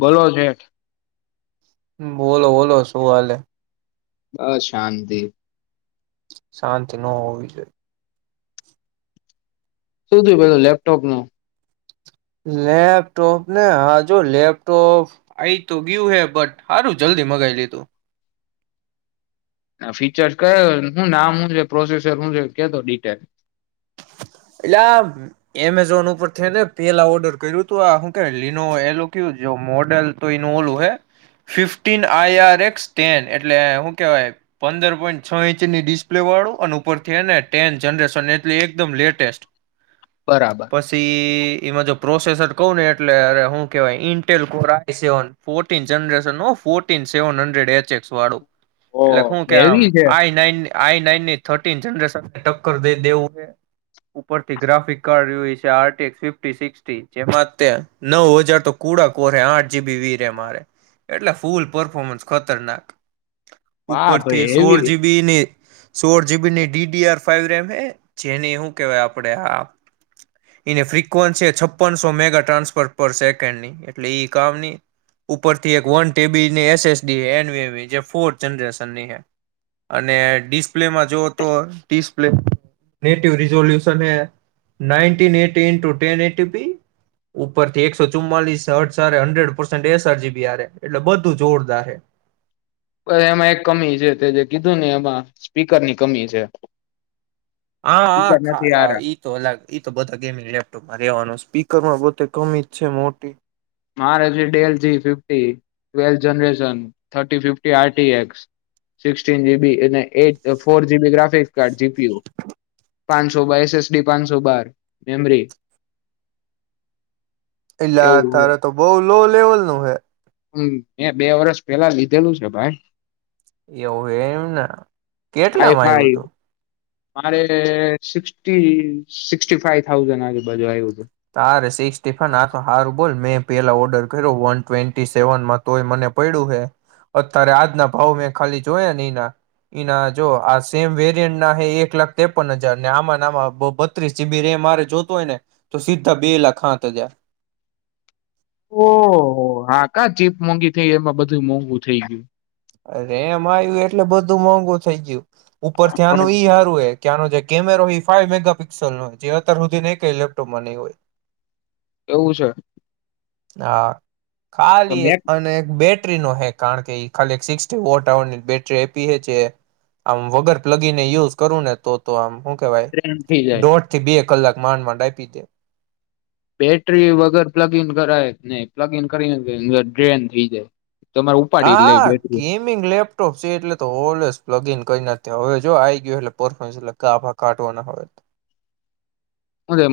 બોલો છેઠ બોલો બોલો શું હલેે બ શાંતિ શાંતિ ન હોવી જોઈએ શું થયું પું લેપટોપ ન લેપટોપ ને હ જો લેપટોપ આ તો ગયું હે બટ સારું જલ્દી મગાવી લીધું ફીચર્સ કયો શું નામ શું છે પ્રોસેસર શું છે કેતો ડિટેલ એટલે આ એમેઝોન ઉપરને પેલા ઓર્ડર કર્યું હતું આું કેવાય લીનો એલું ક મોડેલ તો એનું ઓલું હે ફિફન આઈઆર એક્સ ન એટલે શું કેવાય પંદર પોઈન્ટ છ ઇંચની ડિસ્પ્લે વાળું અને ઉપરથી એ ટેન જનરેશન એટ એકમ લેટ ટેસ્ટ બરાબર પછી એમાં જો પ્રોસેસર કહ ને એટલે અરેું કેવાય ઇલ સવ જરેન ફ સેવ હડડ એચક્સ વાળું એટલે શું કેમ હેવી છે આઈ નાઈન આઈ નાઈન ની થર્ટીન જનરેશન ને ટક્કર દઈ દેવું ઉપરથી ગ્રાફિક કાર્ડ છે આટીએ ફિફી સિક્ટી જેમાં તે નવ હજાર તો કુડા કોરે આઠ જીબી વીરે મારે એટલે ફૂલ પરફોમન્સ ખતરનાક હા ઉપર થી ભાઈ હેવી સોળ જીબી ની સોળ જીબી ની ડીડીઆર ફાઈવ રેમ હ જેને હું આપ આ એની ફ્રિકવન્સી છપ્પન સો મેગા ટ્રાન્સફર પર સેકન્ડ ની એટલે કામની ઉપરથી એક વન ટેબીની એસએસડી એ ફો જનરેશનની અને ડિસ્પ્લેમાં જોઓ તો ડિપ્લે થી એકો ચુમમાલીસ એટલેું જોરદાર પણ એમાં એક કમી છે તે જે કીધું ને એમાં સ્પીકરની કમી છે હા સ્પીકર નથી હાા હારા ઈ તો અલગ ઈ તો બધા ગેમિંગ લેપટોપમાં રેવાનું સ્પીક માં પોતે કમી જ છે મોટી મારે જરેન જીી ગાફિક પ્યો પાંચસો બ એસએસડી પાંચસો બાર મેમરી એલા એવું તાર તો બઉુ લો લેવલ નું હૈ હમ મે બે વરષ પેલા લીધેલું છે ભાઈ એવું એમને આઈ કેટલામાં આવું ફાઈવ હતું મારે સિક્ સિક્ ફાઈ થાઉઝન્ આજે બધું આવ્યું હતું ત ર સ સ્ટીફન આથ સારું બોલ મેં પેલા ઓર્ડર કર્યો વન ટ્વેન્ટી સેવનમાં તોય મને પડ્યું હે અત્યારે આજના ભાવ મેં ખાલી જોયા ને એના એના જો આ સેમ વેરિયન્ટ ના હ એક લાખ ત્રેપન હજાર ને આમાંમાં બત્રીસ જીબી રેમ મારે જોતો હોય ને તો સીધા બે લાખા ત જ્યા ઓહ હા કા ચીપ મોંઘી થઈ એમાં બધું મોંઘું થઇ ગયું રેમ આવ્યું એટલે બધું મોંઘુ થઇ ગયું ઉપર હા ત્યાંનું ઈ હારું હો ત્યાંનો જે કેમેરો ફવ મેગાપિક્સલય જે અત્યાર સુધી નહીં કે ઇલેક્ટ્રોપમાં નહીં હોય એવું છે હા તો ખાલી એક મેક અને એક બેટ બેટરી નો હે કારણ કે ખાલી સિક્ વોટરની બેટરી આપી હ છે આમ વગર પ્લગીને યુઝ કરું ને તો આમું વાય ટ્રેન થઈ જાય. ડોંટથી બી એક કલાક માંડમાંડાય પીધે બેટરી વગર પ્લગ ઈન કરાય ને પ્લગ ઈન કરીને ડ્રેન થઈ જાય તમારે ઉપાડી જ લઈ હા બેટરી ગેમિંગ લેપટોપ છે એટલે તો હોલેસ પ્લગ ઇન કરી ના હવે જો આ આવી ગયું એટલે પરફોન્સ એટલે કાફા કાઢવા ના હોય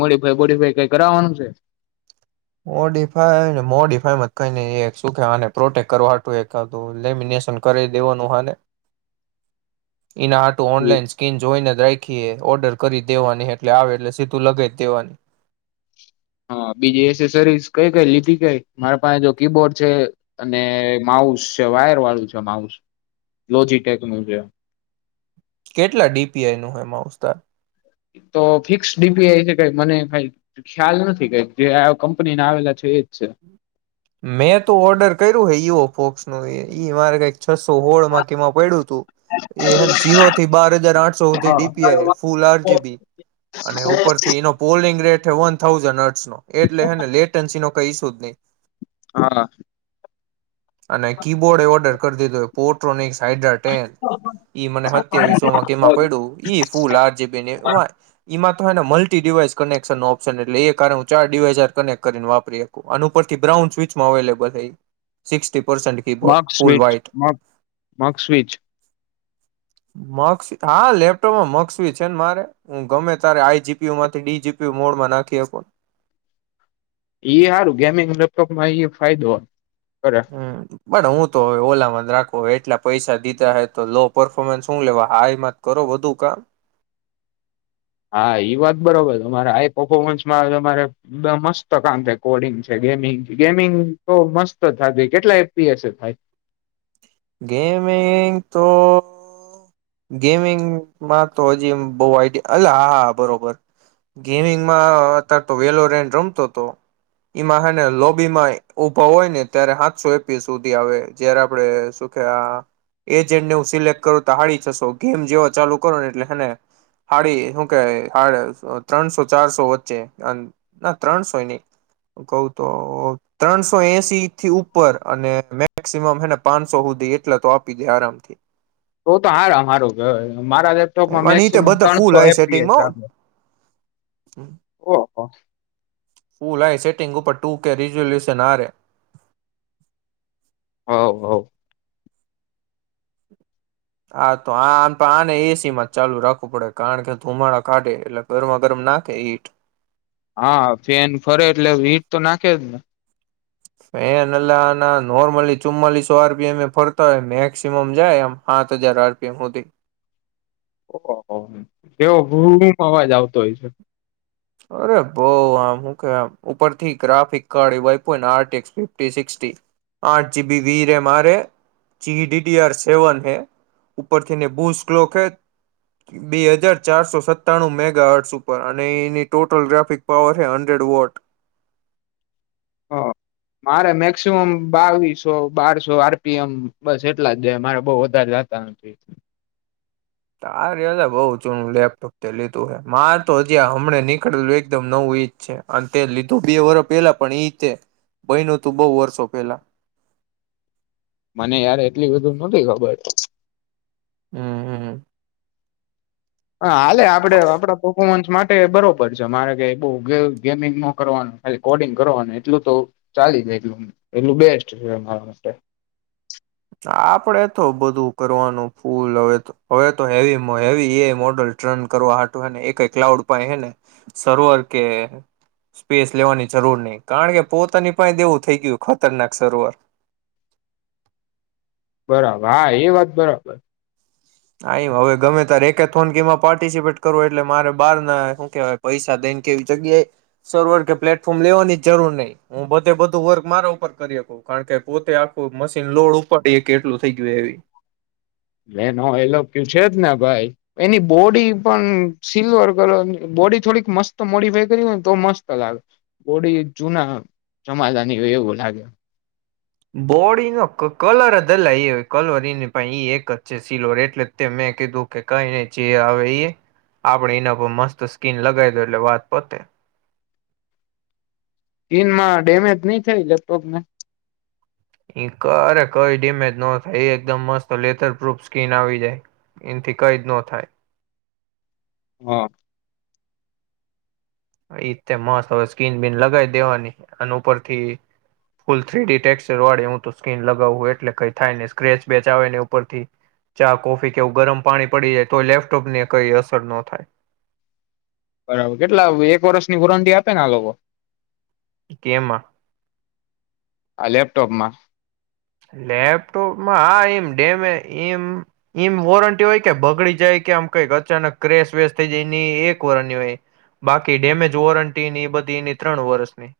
મોડીફાઈ બડીફાઈ કઈ કરાવવાનું છે મોડીફાઈ મોડીિફાઈમાં કઈ સુને પ્રોટેક કરવાટું એકું લેમિનેશન કરી દેવાનું હને એના આટું ઓનલાઈન સ્કીન જોઈ નથી રાખીએ ઓર્ડર કરી દેવાની એટલે આવે એટલે સીધું લગાવ જ દેવાની હા બીજી એસેસરીસ કઈ કઈ લીધી કઈ મારા પાસે જો કીબોર્ડ છે અને માઉસ છે વાયર વાળું છે માઉસ લોજીટેક નું છે કેટલા ડીપીઆઈનું હેમાંઉસ્તાર તો ફિક્સ ડીપી એ છે કઈ મને કઈ ખ્યાલ નથી કઈ જે આ કંપનીને આવેલા છે એ મેં તો ઓર્ડર કર્યું હ વ ફોક્સ ન ઈ મારે કઈક છસો હોળમાંકીમાં પડ્યું હતું એ જીરો થી બાર હજાર આઠસો સુધી હા ડીપીઆ ફૂલ આરજીબી અને ઉપર થી એનો પોલિંગ રેટ વન થાઉઝન્ડ એટલેને લેન્સી ન કઈ શોધ ન હા હા અને કીબોર્ડ એ ઓર્ડર કરીેતોય પોર્ટ્રોનિક્સ હ્રન ઈ મને હત્યા વિશ્વમાં કેમાં પડ્યું ઈ ફૂલ આર જેબીમાં ને મલ્ટી ડિવાઈસ કનેક્શન નો ઓપ્શન એટલે એ કારણે હ ચાર ડિવાઈસ કનેક્ટ કરીને વાપરીકું આ ઉપરથી બ્રાઉન સ્વચમાં અવેલેબલ થઈ સિક્સ માક સ્વીચ મા માક સ્વીચ મક્ષ હા લેપટોપમાં મક્ષક્ષવી છે ને મારે હું ગમે તારે આઈજીપીય માંથી ડીજીપીયુ મોડમાં નાખી આપું એઈ સારું ગેમિંગ લેપટોપમાં એ ફાયદો હોય હમ બટ હું વે ઓલામાં જ રાખો એટલા પૈસા દીધા હોય તો લો પરફોર્મન્સ શું લેવા હાઈમાં જ કરો બધુ કામ હા વાત બરોબર તમારે આઈ પફોર્મન્સમાં તમારે મસ્ત કામ થાય કોડિંગ છે ગેમિંગ ગેમિંગ તો મસ્ત થાય કેટલા એપીએસ થાય ગેમિંગ તો ગેમિંગમાં તો હજી બ આઈડ અ હા હા બરોબર ગેમિંગમાં અત્યારે તો વેલો રેડ રમતો હતો એમાં હને લોબીમાં ઉભા હોય ને ત્યારે હાથસો એપી સુધી આવે જયારે આપણે શ એજને હ સિલેક્ટ કરું તોાડી સો ગેમ જેવ ચાલુ કરો ને એટલેને હાડી શું કે ત્રણસો ચારસો વચ્ચે ના ત્રણસો નહી કહ તો ત્રણસો એસી થી ઉપર અને મેક્સમમને પાંચસો સુધી એટલા તો આપી દે આરામથી તો તો હાર મારું કેવાય મારા લેપટોપમાં અને તે મેક્સિમમ બધા ત્રણસો એપીએ છે આપે હમ ઓહ ફૂલા એ છે ટટેંગુ પટું કે ર જો લ છે નારે હ હ હા તો આમ તો આને એસી માં ચાલુ રાખવું પડે કારણ કે ધુમાડા કાઢે એટલે ગરમા ગરમ નાખે ઈટ હા ફેન ફરે એટલે હીટ તો નાખે ક દને ફેન અલ્લાહના નોર્મલી ચુમ્માલીસો આરપીએમ એ ફરતા હોય મેક્સિમમ જાય આમ સાત હજાર આરપીએમ સુધી ઓ તેવો ભૂમ અવાજ આવતો હોય છે અરે ભો આમું કે આમ ઉપરથી ગ્રાફિક કાી આિક આઠ જીબી વી મારે સેવ ઉપરલો બે હજાર ચારસો સત્તાણું મેગટ ઉપર અને એ ટોટલ ગ્રાફિક પાવર હૈ હન્ડ્રેડ વોટ હ મારે મેક્સિમમ બાવીસો બારસો આરપીએમ બસ એટલા જ જાય મારે બહ વધારે જતા નથી આ ર બહુ જૂનું લેપટોપ તે લીધું હ મારે તો હજી હમણા નીકળેલું એકદમ નવું ઈજ છે અને તે લીધું બે વર્ષ પેલા પણ ઈ છે બયનું તું બહુ વર્ષો પેલા મને યાર એટલી બધું નથી ખબર હમ હમ હા હાલે આપડે આપડા પફોમન્સ માટે માટે બરોબર છે મારે કે બ ગેમિંગ ન કરવાનું ખાલી કોડિંગ કરવાનું એટલું તો ચાલી જાય એટલું એટલું બેસ્ટ છેરા માટે આપડે તો બધું કરવાનું ફૂલ હવે હવે તો હેવી હેવી એ મોડલ ટન કરવાટુંને એ ક ક્લાઉડ પા હેને સર્વર કે સ્પેસ લેવાની જરૂર નહી કારણ કે પોતાની પા દેવું થઈ ગયું ખતરનાક સર્વર બરાબર હા એ વાત બરાબર આ એ હવે ગમે ત રેથોનીમાં પાર્ટિસિપેટ કરવો એટલે મારે બાર ના શું કેવાય પૈસા દઈને કે એવી જગ્યાએ સર્વર કે પ્લેટફોર્મ લેવાની જ જરૂર નહીિ હું બધે બધું વર્ક મારા ઉપર કરીક કારણ કે પોતે આખું મશીન લોડ ઉપાડી કે એટલું થઈ ગયું એવી એનો એલો છે જને ભાઈ એની બોડી પણ સિલ્વર કલર બોડી થોડીક મસ્ત મોડીફાય કરી હોયને તો મસ્ત લાગે બોડી જુના જમાલાની હોય એવું લાગે બોડીનો કલર જલા એ કલર એને એ એક જ છે સીલવર એટલે તે મેં કીધું કે કઈને જે આવે એ આપણેે એના પર મસ્ત સ્કીિન લગાવી દો એટલે વાત પોતે સ્કીનમાં ડેમેજ નહી થઈ લેપટોપ ને એ અરે કઈ ડેમેજ ન થાય એ એકદમ મસ્ત લેથર પ્રૂફ સ્કીિન આવી જાય એથી કઈ જ ન થાય હા ઈતે મસ્ત હવે સ્કીન બીન લગાવી દેવાની અને ઉપરથી ફૂલ થ્રીડી ટેક્ચર વાળે હું તો સ્કીન લગાવું એટલે કઈ થાય નને સ્ક્રેચ વેચ આવે ને ઉપરથી ચા કોફી કેવું ગરમ પાણી પડી જાય તો લેપટોપ ને કઈ અસર ન થાય બરાબર કેટલા એક વર્ષની વોરંટી આપે ને આ લોકો કેમાં આ લેપટોપમાં લેપટોપમાં હા એમ ડેમે એમ એમ વોરંટી હોય કે બગડી જાય કે આમ કઈક અચાનક ક્રસ વેશ થઈ જાય એની એક વરની હોય બાકી ડેમેજ વોરંટીની એ બધી એની ત્રણ વરષની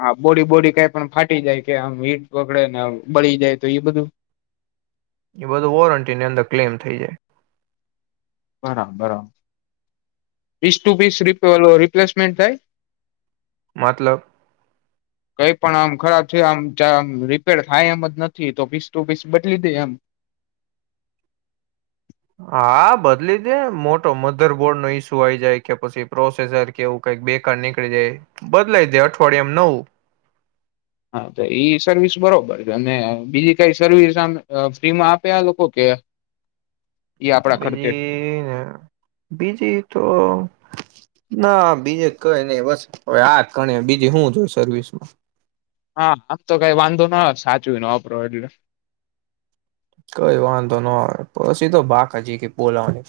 હા બોડી બોડી કાઈ પણ ફાટી જાય કે આમ હીટ પકડે ને બળી જાય તો એ બધું એ બધું વોરંટીની અંદર ક્લેમ થઈ જાય બરાબર બરાબર પીસ ટુ પીસ ર રિપ્લેસમેન્ટ થાય મતલબ કઈ પણ આમ ખરાબ થયો આમ મ રિપેર થાય એમ જ નથી તો પીસ ટુ પીસ બદલી દે એમ હા બદલી દે મોટો મધરબોર્ડનો ઈસ્યુ આઈ જાય કે પછી પ્રોસેસર કેવું કઈક બેકાર નીકળી જાય બદલાઈ દે અઠવાડિયામાં નવું હા તો ઈ સર્વિસ બરોબર છે અને બીજી કઈ સર્વિસ આમ ફ્રીમાં આપે આ લોકો કે ઈ આપડા ખર્ચે બીજીને બીજી તો ના બીજે કઈ નહી બસ હવે આ જ ગણી બીજી શું જોય સર્વિસમાં હા આમ તો કઈ વાંધો ન સાચું ન વાપરો એટલે કઈ વાંધો ન આવે પછી તો બાકા ચીકી બોલાવાની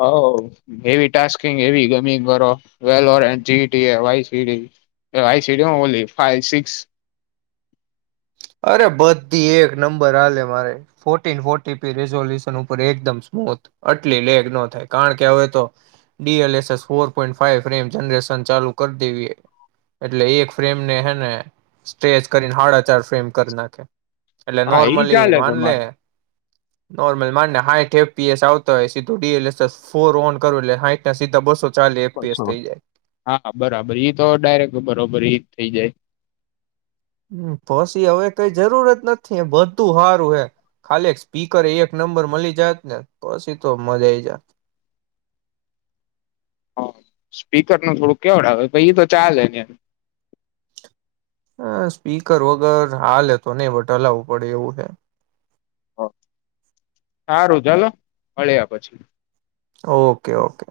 હ એવી ટાસ્ક કંઈક એવી ગમે કરો વેલોરા જીતી એ વાસીડી હું બોલી ફા સિકસ અરે બધી એક નંબર આલે મારે ફોટીન ફોટી પે રેઝયુલેશન પર એકમદમ સ્મુથ આટલી લેગ ન થાય કારણ કે હવે તો ડી અ laser four point five frame generation ચાલુ કરી દેવી એટલે એક ફ્રેમને હેને સ્ટ્રેચ કરી સાડા ચાર ફેમ કર નાખયા એટલે હા ઈ નોર્મલી ચાલે માનલે તમારે નોર્મલી માન હાઈટ એફપીએસ આવતા હોય સીધું ડીએલસ ફોર ઓન કરો એટલે હાઈટ ના સીધા બસો ચાલી એફપીએસ છો થઈ જાય. હા બરાબર ઈ તો ડાયરેક્ટ બરોબર ઈ થઈ જાય હમ પછી હવે કઈ જરૂરત નથી બધું સારું હે ખાલી સ્પીકર એક નંબર મળી જત ને પછી તો મજા આવી જાત હ સ્પીકરનું થોડું કેવડ આવે પણ ઈ તો ચાલે ને હા સ્પીકર વગર હાલે તો નહીં બટ લાવવું પડે એવું હે સારું ચાલો મળ્યા પછી ઓકે ઓકે